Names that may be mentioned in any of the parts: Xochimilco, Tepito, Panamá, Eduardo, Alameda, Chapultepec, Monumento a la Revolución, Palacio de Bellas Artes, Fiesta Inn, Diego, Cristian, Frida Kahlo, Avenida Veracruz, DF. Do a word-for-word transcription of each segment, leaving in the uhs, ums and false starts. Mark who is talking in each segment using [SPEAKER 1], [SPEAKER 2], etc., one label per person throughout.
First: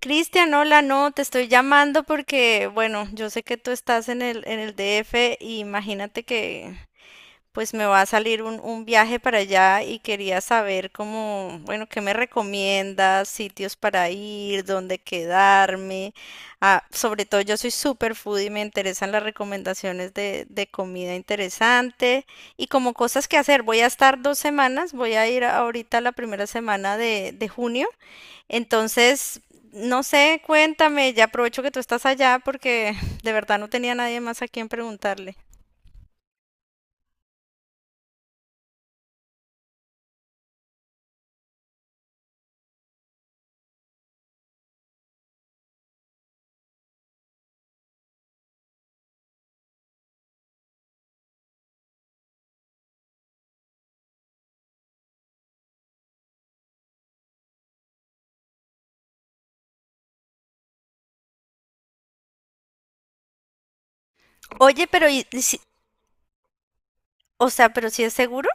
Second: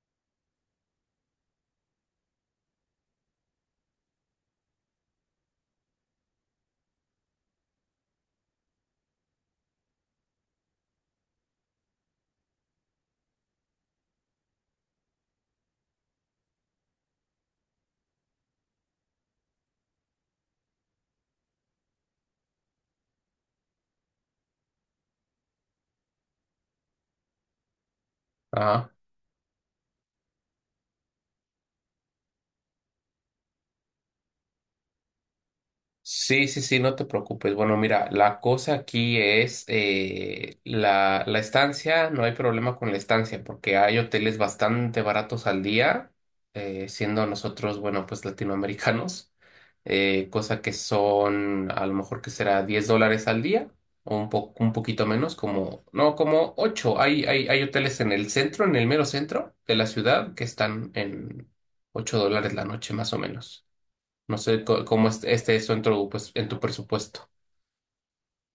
[SPEAKER 1] Cristian, hola, no, te estoy llamando porque, bueno, yo sé que tú estás en el, en el D F y imagínate que pues me va a salir un, un viaje para allá y quería saber cómo, bueno, qué me recomiendas, sitios para ir, dónde quedarme. Ah, sobre todo yo soy super foodie y me interesan las recomendaciones de, de comida interesante y como cosas que hacer. Voy a estar dos semanas, voy a ir ahorita la primera semana de de junio.
[SPEAKER 2] Ajá.
[SPEAKER 1] Entonces, no sé, cuéntame, ya aprovecho que tú estás allá porque de verdad no tenía nadie más a quien preguntarle.
[SPEAKER 2] Sí, sí, sí, no te preocupes. Bueno, mira, la cosa aquí es eh, la, la estancia, no hay problema con la estancia, porque hay hoteles bastante baratos al día, eh, siendo nosotros, bueno, pues latinoamericanos, eh, cosa que son a lo mejor que será diez dólares al día, o un po- un poquito menos, como, no, como ocho. Hay, hay, hay hoteles en el centro, en el mero centro de la ciudad, que están en ocho dólares la noche más o menos. No sé co-
[SPEAKER 1] Oye, pero
[SPEAKER 2] cómo es-
[SPEAKER 1] y- y
[SPEAKER 2] esté
[SPEAKER 1] si-
[SPEAKER 2] eso en tu, pues, en tu presupuesto.
[SPEAKER 1] o sea, pero si es seguro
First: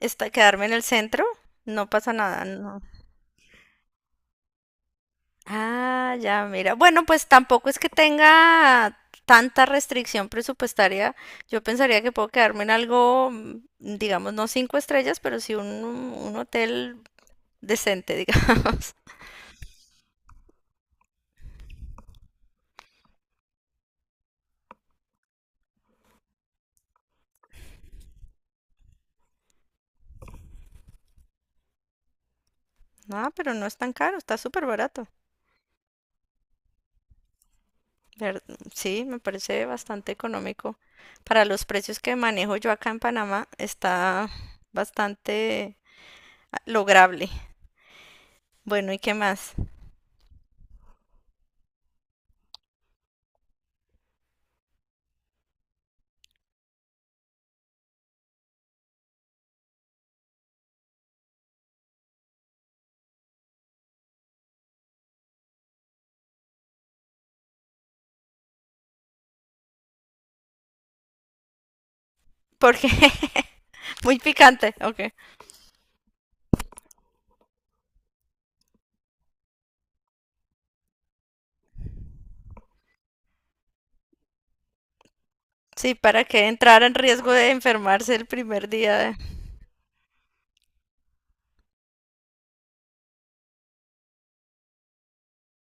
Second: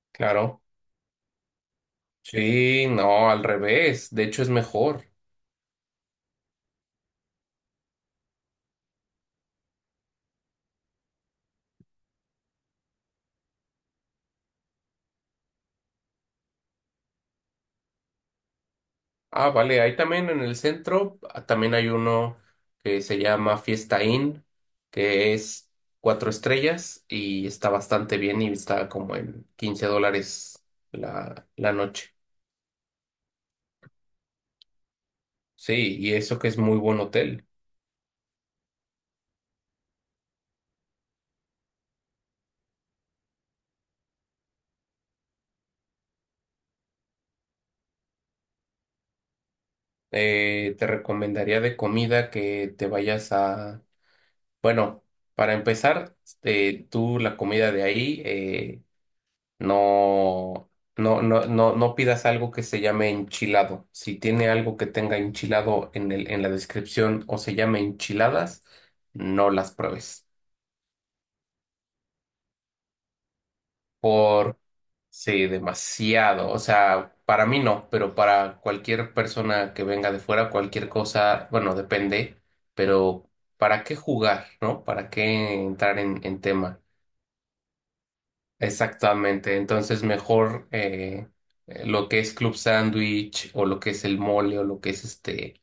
[SPEAKER 1] está
[SPEAKER 2] Claro.
[SPEAKER 1] quedarme en el centro, no pasa nada, no.
[SPEAKER 2] Sí, no, al revés. De hecho, es mejor.
[SPEAKER 1] Ah, ya, mira. Bueno, pues tampoco es que tenga tanta restricción presupuestaria. Yo pensaría que puedo quedarme en algo, mm, digamos, no cinco estrellas, pero sí un, un hotel decente, digamos.
[SPEAKER 2] Ah, vale. Ahí también en el centro, ah, también hay uno que se llama Fiesta Inn, que es cuatro estrellas y está bastante bien y está como en quince dólares la, la noche.
[SPEAKER 1] No, pero no es tan caro, está súper barato.
[SPEAKER 2] Sí, y eso que es muy buen hotel.
[SPEAKER 1] Ver- Sí, me parece bastante económico. Para los precios que manejo yo acá en Panamá, está bastante ah, lograble. Bueno, ¿y qué más?
[SPEAKER 2] Eh, te recomendaría de comida que te vayas a bueno, para empezar, eh, tú la comida de ahí, eh, no, no, no, no, no pidas algo que se llame enchilado. Si tiene algo que tenga enchilado en el, en la descripción o se llame enchiladas, no las pruebes.
[SPEAKER 1] Porque muy
[SPEAKER 2] Por,
[SPEAKER 1] picante, ok.
[SPEAKER 2] sí, demasiado. O sea, para mí no, pero para cualquier persona que venga de fuera, cualquier cosa, bueno, depende, pero ¿para qué jugar, no? ¿Para qué
[SPEAKER 1] Sí,
[SPEAKER 2] entrar en,
[SPEAKER 1] para
[SPEAKER 2] en
[SPEAKER 1] que
[SPEAKER 2] tema?
[SPEAKER 1] entrar en riesgo de enfermarse el primer día. de-
[SPEAKER 2] Exactamente, entonces mejor eh, eh, lo que es club sándwich o lo que es el mole o lo que es este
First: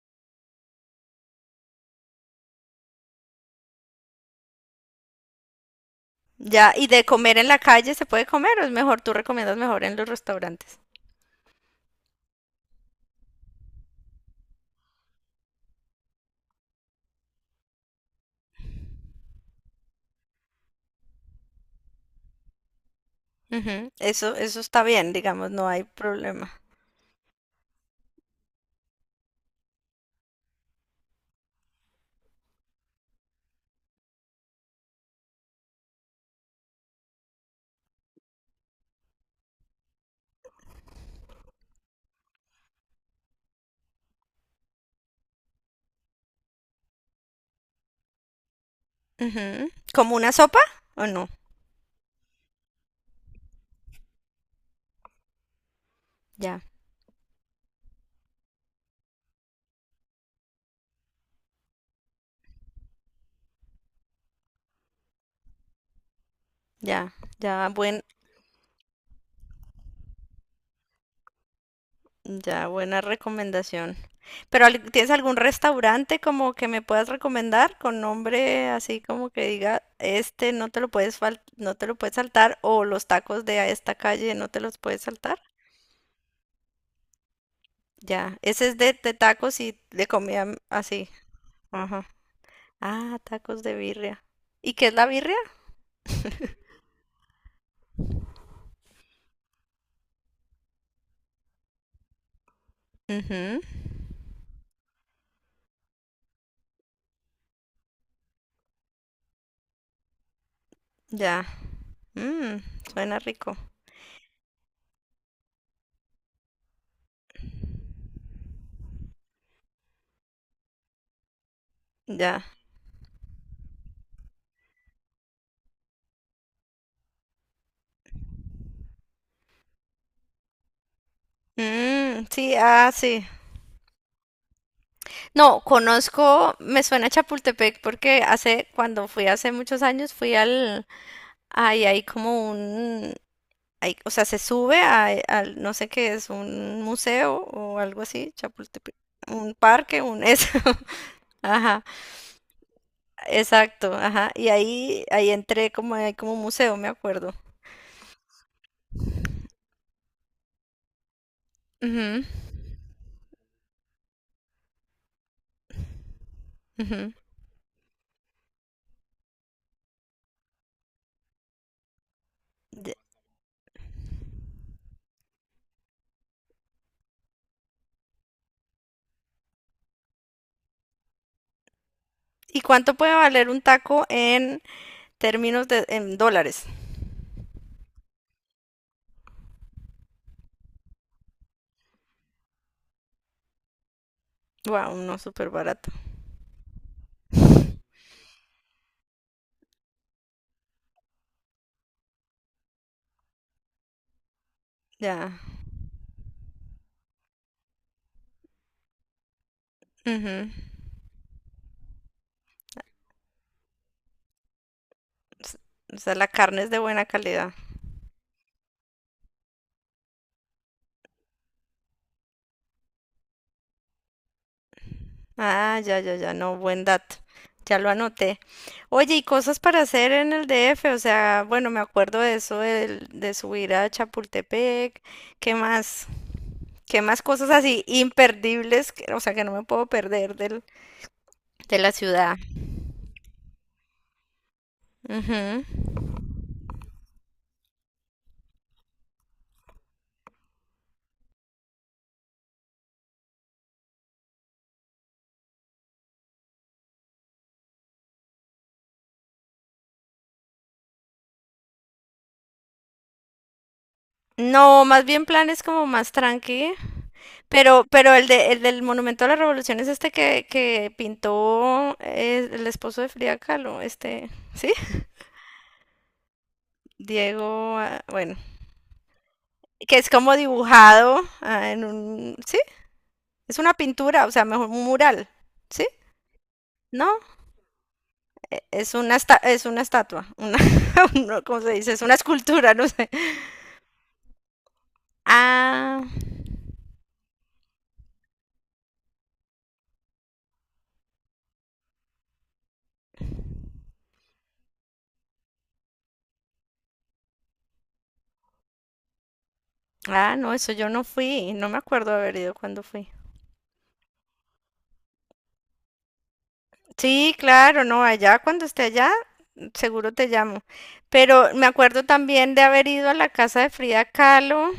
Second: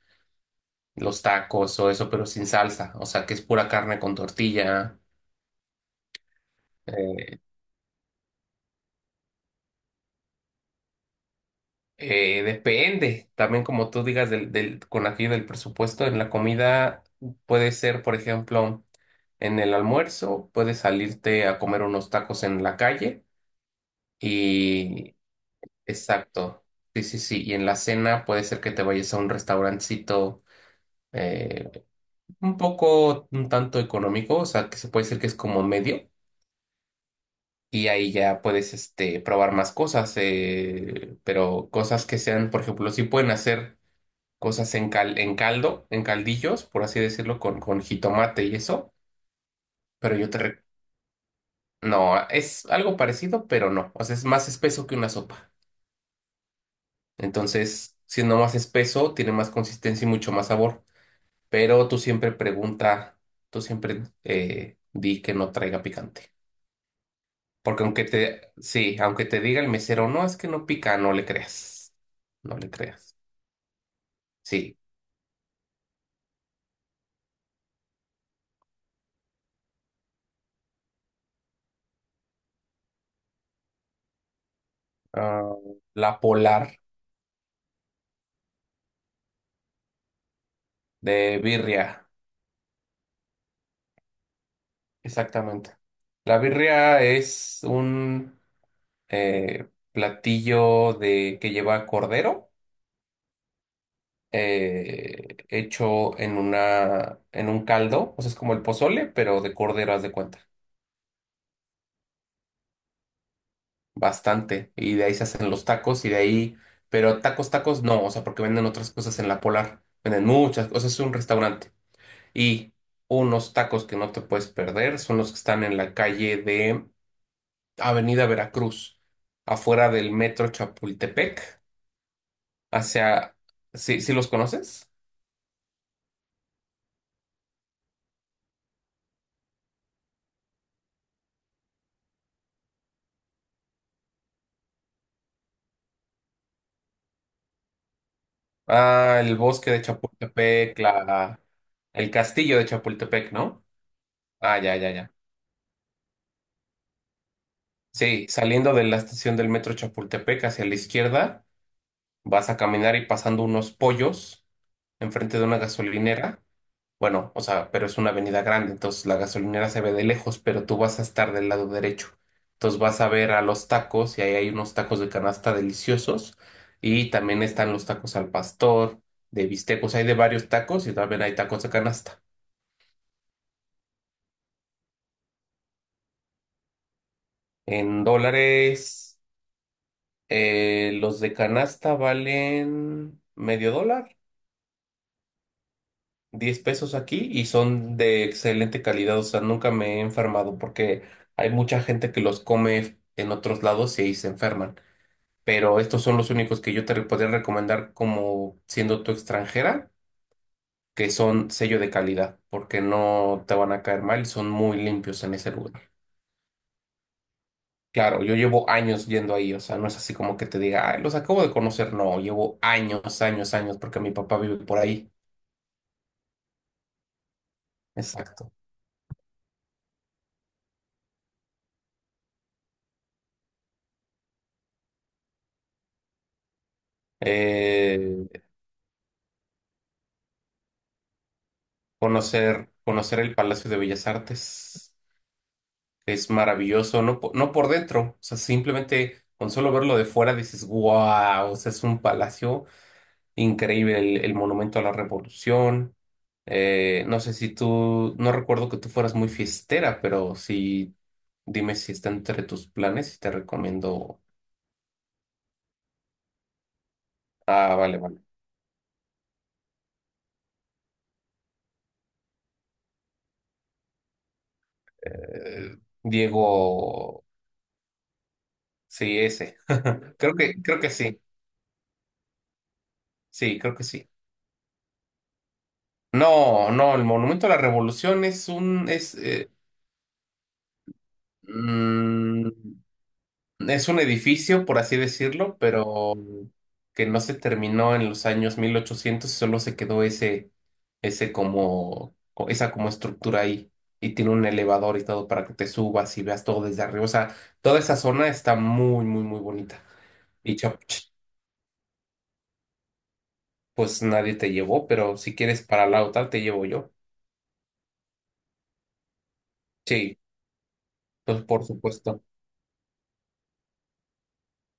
[SPEAKER 2] los tacos o eso, pero sin salsa, o sea que es pura carne con tortilla.
[SPEAKER 1] Ya, y de comer
[SPEAKER 2] eh,
[SPEAKER 1] en la calle, ¿se puede comer o es mejor? ¿Tú recomiendas mejor en los restaurantes?
[SPEAKER 2] eh, depende, también como tú digas del, del, con aquello del presupuesto, en la comida puede ser, por ejemplo, en el almuerzo, puedes salirte a comer unos tacos en la calle
[SPEAKER 1] Ujú. Eso, eso está bien,
[SPEAKER 2] y
[SPEAKER 1] digamos, no hay problema.
[SPEAKER 2] exacto, sí, sí, sí, y en la cena puede ser que te vayas a un restaurancito, eh, un poco, un tanto económico, o sea, que se puede decir que es como medio, y ahí ya puedes, este, probar más cosas, eh, pero cosas que sean, por ejemplo, si pueden hacer cosas en cal- en caldo, en caldillos, por así decirlo, con, con jitomate y eso,
[SPEAKER 1] Ujú. ¿Como
[SPEAKER 2] pero yo
[SPEAKER 1] una
[SPEAKER 2] te...
[SPEAKER 1] sopa
[SPEAKER 2] re-
[SPEAKER 1] o no?
[SPEAKER 2] No, es algo parecido, pero no, o sea, es más espeso que una sopa.
[SPEAKER 1] Ya,
[SPEAKER 2] Entonces, siendo más espeso, tiene más consistencia y mucho más sabor, pero tú siempre pregunta, tú siempre eh, di que no traiga picante.
[SPEAKER 1] ya, ya,
[SPEAKER 2] Porque
[SPEAKER 1] buen,
[SPEAKER 2] aunque te, sí, aunque te diga el mesero, no, es que no pica, no le creas. No
[SPEAKER 1] Ya,
[SPEAKER 2] le
[SPEAKER 1] buena
[SPEAKER 2] creas.
[SPEAKER 1] recomendación. Pero
[SPEAKER 2] Sí.
[SPEAKER 1] al- ¿tienes algún restaurante como que me puedas recomendar con nombre así como que diga, este no te lo puedes fal- no te lo puedes saltar o los tacos de a esta calle no te los puedes saltar?
[SPEAKER 2] Ah, la Polar
[SPEAKER 1] Ya, ese es de, de tacos y de comida m- así.
[SPEAKER 2] de birria.
[SPEAKER 1] Ajá. Ah, tacos de birria. ¿Y qué es la birria?
[SPEAKER 2] Exactamente. La birria es un eh, platillo de, que lleva cordero,
[SPEAKER 1] Ujú.
[SPEAKER 2] eh, hecho en una, en un caldo. O sea, es como el pozole, pero de cordero, haz de cuenta.
[SPEAKER 1] Ya. Mm, Suena rico.
[SPEAKER 2] Bastante. Y de ahí se hacen los tacos y de ahí, pero tacos, tacos no, o sea, porque venden otras cosas en la Polar. Venden muchas cosas, es un restaurante.
[SPEAKER 1] Ya.
[SPEAKER 2] Y unos tacos que no te puedes perder son los que están en la calle de Avenida Veracruz, afuera del metro Chapultepec,
[SPEAKER 1] Mm, sí, ah, sí.
[SPEAKER 2] hacia... ¿Sí, sí los conoces?
[SPEAKER 1] No, conozco, me suena Chapultepec porque hace, cuando fui hace muchos años, fui al, ahí hay como un, hay- o sea, se sube a- al, no sé qué es, un museo o algo así, Chapultepec,
[SPEAKER 2] Ah, el
[SPEAKER 1] un
[SPEAKER 2] bosque de
[SPEAKER 1] parque, un, eso,
[SPEAKER 2] Chapultepec, la...
[SPEAKER 1] ajá,
[SPEAKER 2] el castillo de Chapultepec, ¿no?
[SPEAKER 1] exacto, ajá, y
[SPEAKER 2] Ah, ya, ya,
[SPEAKER 1] ahí,
[SPEAKER 2] ya.
[SPEAKER 1] ahí entré como, hay como un museo, me acuerdo.
[SPEAKER 2] Sí, saliendo de la estación del metro Chapultepec hacia la izquierda.
[SPEAKER 1] Ujú,
[SPEAKER 2] Vas a caminar y pasando unos pollos enfrente de una gasolinera.
[SPEAKER 1] ujú.
[SPEAKER 2] Bueno, o sea, pero es una avenida grande, entonces la gasolinera se ve de lejos, pero tú vas a estar del lado derecho. Entonces
[SPEAKER 1] De-
[SPEAKER 2] vas a ver a los tacos y ahí hay unos tacos de canasta deliciosos y también están los tacos al pastor, de bistecos, hay de varios tacos y también hay tacos de canasta.
[SPEAKER 1] ¿Y cuánto puede valer un taco en términos de, en dólares?
[SPEAKER 2] En dólares, eh, los de canasta valen medio dólar.
[SPEAKER 1] Wow, no, súper barato.
[SPEAKER 2] Diez pesos aquí y son de excelente calidad, o sea, nunca me he enfermado porque hay mucha gente que los come en otros lados y ahí se enferman.
[SPEAKER 1] Ya.
[SPEAKER 2] Pero estos son los únicos que yo te podría recomendar como siendo tu extranjera,
[SPEAKER 1] Ujú.
[SPEAKER 2] que son sello de calidad, porque no te van a caer mal y son muy limpios en ese
[SPEAKER 1] s-
[SPEAKER 2] lugar.
[SPEAKER 1] O sea, la carne es de buena calidad.
[SPEAKER 2] Claro, yo llevo años yendo ahí, o sea, no es así como que te diga, "Ay, los acabo de conocer, no, llevo años, años, años, porque mi papá vive por ahí.
[SPEAKER 1] Ah, ya, ya, ya, no, buen dato. Ya lo anoté.
[SPEAKER 2] Exacto.
[SPEAKER 1] Oye, y cosas para hacer en el D F, o sea, bueno, me acuerdo de eso del- de, subir a Chapultepec. ¿Qué más? ¿Qué más cosas así
[SPEAKER 2] Eh,
[SPEAKER 1] imperdibles, que- o sea, que no me puedo perder del, de la ciudad?
[SPEAKER 2] conocer, conocer el Palacio de Bellas Artes.
[SPEAKER 1] Ujú.
[SPEAKER 2] Es maravilloso, no, po- no por dentro, o sea, simplemente con solo verlo de fuera dices, wow, o sea, es un palacio increíble, el, el monumento a la Revolución. Eh, no sé si tú, no recuerdo que tú fueras muy fiestera, pero sí, dime si está entre tus planes y te recomiendo.
[SPEAKER 1] No, más bien planes como más tranqui.
[SPEAKER 2] Ah,
[SPEAKER 1] Pero,
[SPEAKER 2] vale,
[SPEAKER 1] pero
[SPEAKER 2] vale.
[SPEAKER 1] el de, el del Monumento a la Revolución es este que, que pintó eh, el esposo de Frida Kahlo, este, ¿sí?
[SPEAKER 2] Eh, Diego,
[SPEAKER 1] Diego, ah, bueno,
[SPEAKER 2] sí, ese.
[SPEAKER 1] que es
[SPEAKER 2] Creo
[SPEAKER 1] como
[SPEAKER 2] que, creo que
[SPEAKER 1] dibujado
[SPEAKER 2] sí,
[SPEAKER 1] ah, en un, sí,
[SPEAKER 2] sí,
[SPEAKER 1] es una
[SPEAKER 2] creo que sí.
[SPEAKER 1] pintura, o sea, mejor un mural, ¿sí?
[SPEAKER 2] No, no, el
[SPEAKER 1] No,
[SPEAKER 2] Monumento a la Revolución es un,
[SPEAKER 1] es
[SPEAKER 2] es,
[SPEAKER 1] una esta-
[SPEAKER 2] eh,
[SPEAKER 1] es una estatua, una, no, ¿cómo se dice? Es una
[SPEAKER 2] mm,
[SPEAKER 1] escultura, no sé.
[SPEAKER 2] es un edificio, por así decirlo,
[SPEAKER 1] Ah,
[SPEAKER 2] pero que no se terminó en los años mil ochocientos y solo se quedó ese, ese como, co- esa como estructura ahí. Y tiene un elevador y todo para que te subas y veas todo desde arriba. O sea, toda esa zona está muy, muy, muy bonita.
[SPEAKER 1] ah, no,
[SPEAKER 2] Y
[SPEAKER 1] eso
[SPEAKER 2] chap-
[SPEAKER 1] yo no
[SPEAKER 2] ch-
[SPEAKER 1] fui, no me acuerdo haber ido cuando fui.
[SPEAKER 2] pues nadie te llevó, pero si quieres para la otra te llevo yo.
[SPEAKER 1] Sí, claro, no, allá cuando esté allá, seguro
[SPEAKER 2] Sí,
[SPEAKER 1] te llamo.
[SPEAKER 2] pues
[SPEAKER 1] Pero
[SPEAKER 2] por
[SPEAKER 1] me acuerdo
[SPEAKER 2] supuesto.
[SPEAKER 1] también de haber ido a la casa de Frida Kahlo.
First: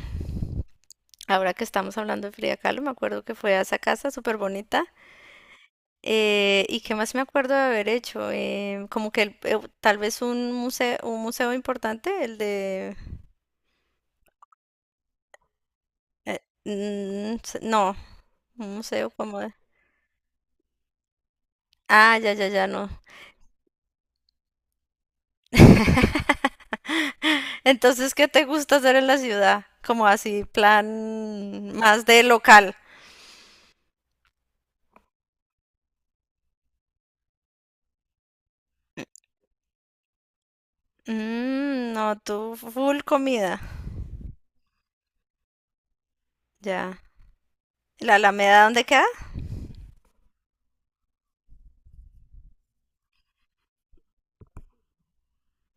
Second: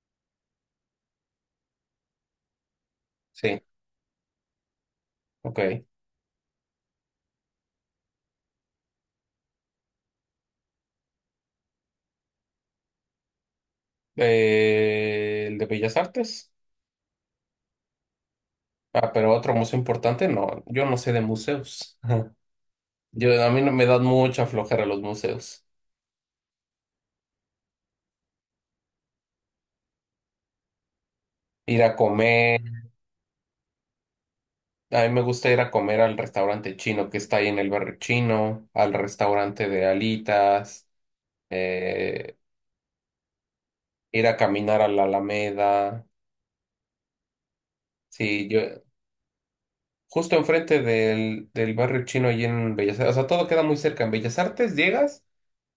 [SPEAKER 1] Ahora que estamos hablando de Frida Kahlo, me acuerdo que fue a
[SPEAKER 2] Sí,
[SPEAKER 1] esa casa súper bonita.
[SPEAKER 2] ok.
[SPEAKER 1] Eh, ¿y qué más me acuerdo de haber hecho? Eh, como que el- eh, tal vez un museo, un museo importante, el de.
[SPEAKER 2] Eh, el de Bellas
[SPEAKER 1] eh,
[SPEAKER 2] Artes.
[SPEAKER 1] mm, s- no, un museo
[SPEAKER 2] Ah, pero
[SPEAKER 1] como de.
[SPEAKER 2] otro museo importante, no, yo no sé de museos.
[SPEAKER 1] Ah, ya, ya, ya, no.
[SPEAKER 2] Yo, a mí no me dan mucha flojera los museos.
[SPEAKER 1] Entonces, ¿qué te gusta hacer en la ciudad? Como así, plan
[SPEAKER 2] Ir a
[SPEAKER 1] más de
[SPEAKER 2] comer,
[SPEAKER 1] local.
[SPEAKER 2] a mí me gusta ir a comer al restaurante chino que está ahí en el barrio chino, al restaurante de alitas,
[SPEAKER 1] Mm, no,
[SPEAKER 2] eh,
[SPEAKER 1] tú full comida.
[SPEAKER 2] ir a caminar a la Alameda.
[SPEAKER 1] Ya. ¿La
[SPEAKER 2] Sí, yo,
[SPEAKER 1] Alameda dónde queda?
[SPEAKER 2] justo enfrente del, del barrio chino ahí en Bellas Artes, o sea, todo queda muy cerca. En Bellas Artes llegas.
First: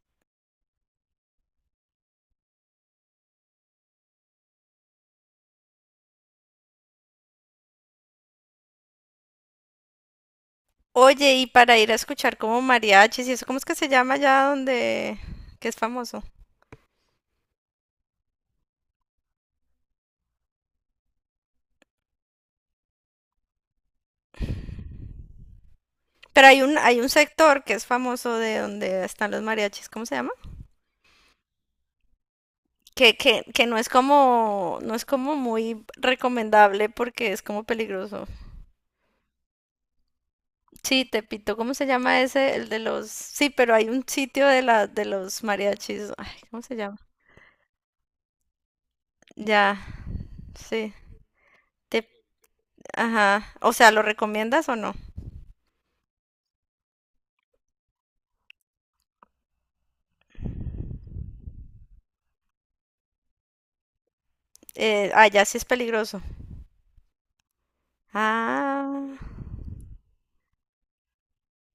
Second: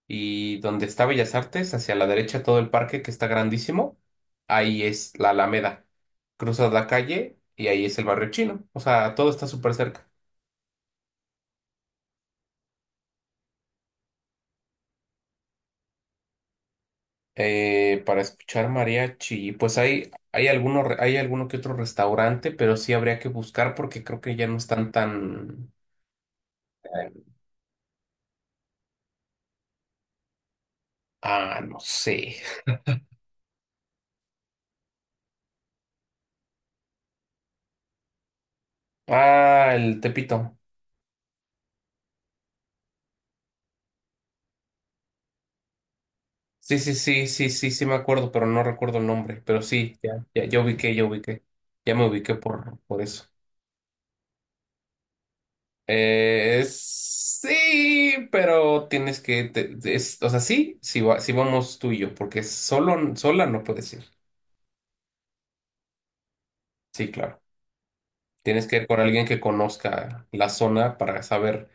[SPEAKER 2] Y donde está Bellas Artes, hacia la derecha todo el parque que está grandísimo, ahí es la Alameda. Cruzas la calle y ahí es el barrio chino. O sea, todo está súper cerca.
[SPEAKER 1] Oye, y para ir a escuchar como mariachis y eso, ¿cómo es que se llama allá donde que es famoso?
[SPEAKER 2] Eh, para escuchar mariachi, pues hay, hay alguno, re- hay alguno que otro restaurante, pero sí habría que buscar porque creo que ya no están tan...
[SPEAKER 1] Pero hay un, hay un sector que es famoso de donde están los mariachis, ¿cómo se llama?
[SPEAKER 2] Ah, no sé.
[SPEAKER 1] Que, que, que no es como, no es como muy recomendable porque es como peligroso.
[SPEAKER 2] Ah, el Tepito.
[SPEAKER 1] Sí, Tepito, ¿cómo se llama ese? El de los, sí, pero hay un sitio de la, de los mariachis. Ay, ¿cómo se
[SPEAKER 2] Sí, sí,
[SPEAKER 1] llama?
[SPEAKER 2] sí, sí, sí, sí me acuerdo, pero no recuerdo el nombre. Pero
[SPEAKER 1] Ya,
[SPEAKER 2] sí, ya, ya, ya
[SPEAKER 1] sí.
[SPEAKER 2] ubiqué, ya ubiqué. Ya me
[SPEAKER 1] Tep-
[SPEAKER 2] ubiqué por, por eso.
[SPEAKER 1] Ajá. O sea, ¿lo recomiendas o no?
[SPEAKER 2] Eh, sí, pero tienes que, te- te- es- o sea, sí, sí, va- sí vamos tú y yo, porque solo, sola no puedes ir.
[SPEAKER 1] Eh, ah, ya sí es peligroso.
[SPEAKER 2] Sí, claro. Tienes que ir con
[SPEAKER 1] Ah.
[SPEAKER 2] alguien que conozca la zona para saber,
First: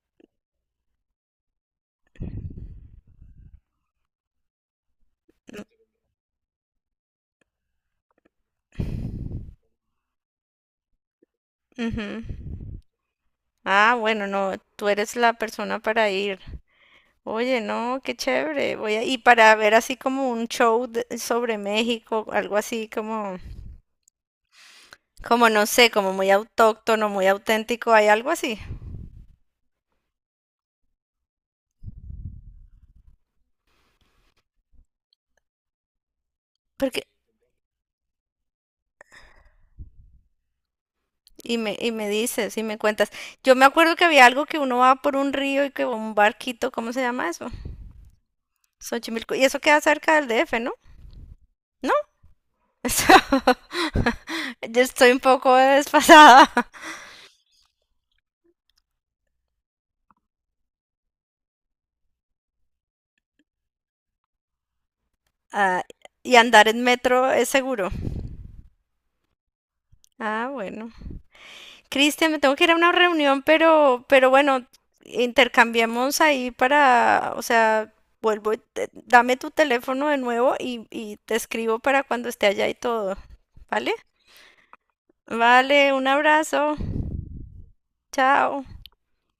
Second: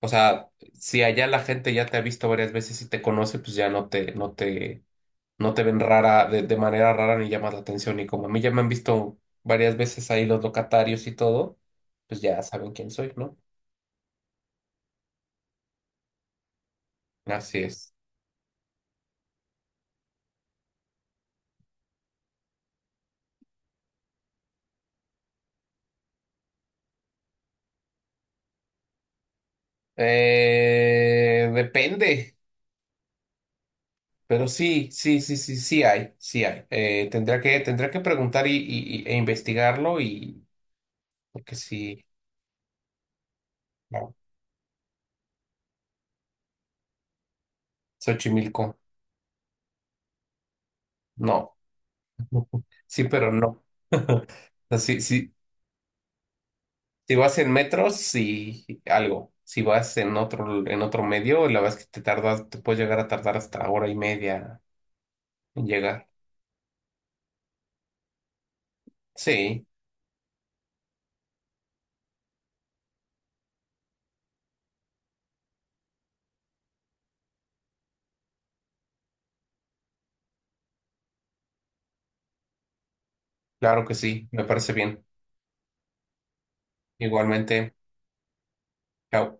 [SPEAKER 2] o sea, si allá la gente ya te ha visto varias veces y te conoce, pues ya no te, no te, no te ven rara, de, de manera rara ni llamas la atención. Y como a mí ya me han visto varias veces ahí los locatarios y todo, pues
[SPEAKER 1] Ujú.
[SPEAKER 2] ya saben quién soy, ¿no?
[SPEAKER 1] Ah, bueno, no, tú eres la persona para ir.
[SPEAKER 2] Así
[SPEAKER 1] Oye,
[SPEAKER 2] es.
[SPEAKER 1] no, qué chévere. Voy a, y para ver así como un show de- sobre México, algo así como, como no sé, como muy autóctono, muy auténtico, hay algo así.
[SPEAKER 2] Eh, depende. Pero sí, sí, sí, sí, sí hay, sí hay.
[SPEAKER 1] Porque,
[SPEAKER 2] Eh, tendría que, tendría que preguntar y, y- y- e investigarlo y porque
[SPEAKER 1] y me, y
[SPEAKER 2] sí,
[SPEAKER 1] me dices, y me cuentas. Yo me acuerdo que
[SPEAKER 2] no,
[SPEAKER 1] había algo que uno va por un río y que va un barquito, ¿cómo se llama eso?
[SPEAKER 2] Xochimilco,
[SPEAKER 1] Xochimilco. Y eso queda cerca del D F, ¿no?
[SPEAKER 2] no.
[SPEAKER 1] ¿No?
[SPEAKER 2] Sí,
[SPEAKER 1] Eso-
[SPEAKER 2] pero no. O sea,
[SPEAKER 1] Yo
[SPEAKER 2] sí,
[SPEAKER 1] estoy un
[SPEAKER 2] sí,
[SPEAKER 1] poco desfasada.
[SPEAKER 2] si vas en metros, sí, algo. Si vas en otro, en otro medio, la verdad es que te tardas, te puedes llegar a tardar hasta hora y media en
[SPEAKER 1] Ah,
[SPEAKER 2] llegar.
[SPEAKER 1] y andar en metro es seguro.
[SPEAKER 2] Sí,
[SPEAKER 1] Ah, bueno. Cristian, me tengo que ir a una reunión, pero, pero, bueno, intercambiamos ahí para, o sea, vuelvo, y te- dame tu teléfono de nuevo y, y te escribo para cuando esté allá y todo,
[SPEAKER 2] claro
[SPEAKER 1] ¿vale?
[SPEAKER 2] que sí, me parece bien.
[SPEAKER 1] Vale, un abrazo,
[SPEAKER 2] Igualmente,
[SPEAKER 1] chao.
[SPEAKER 2] chao.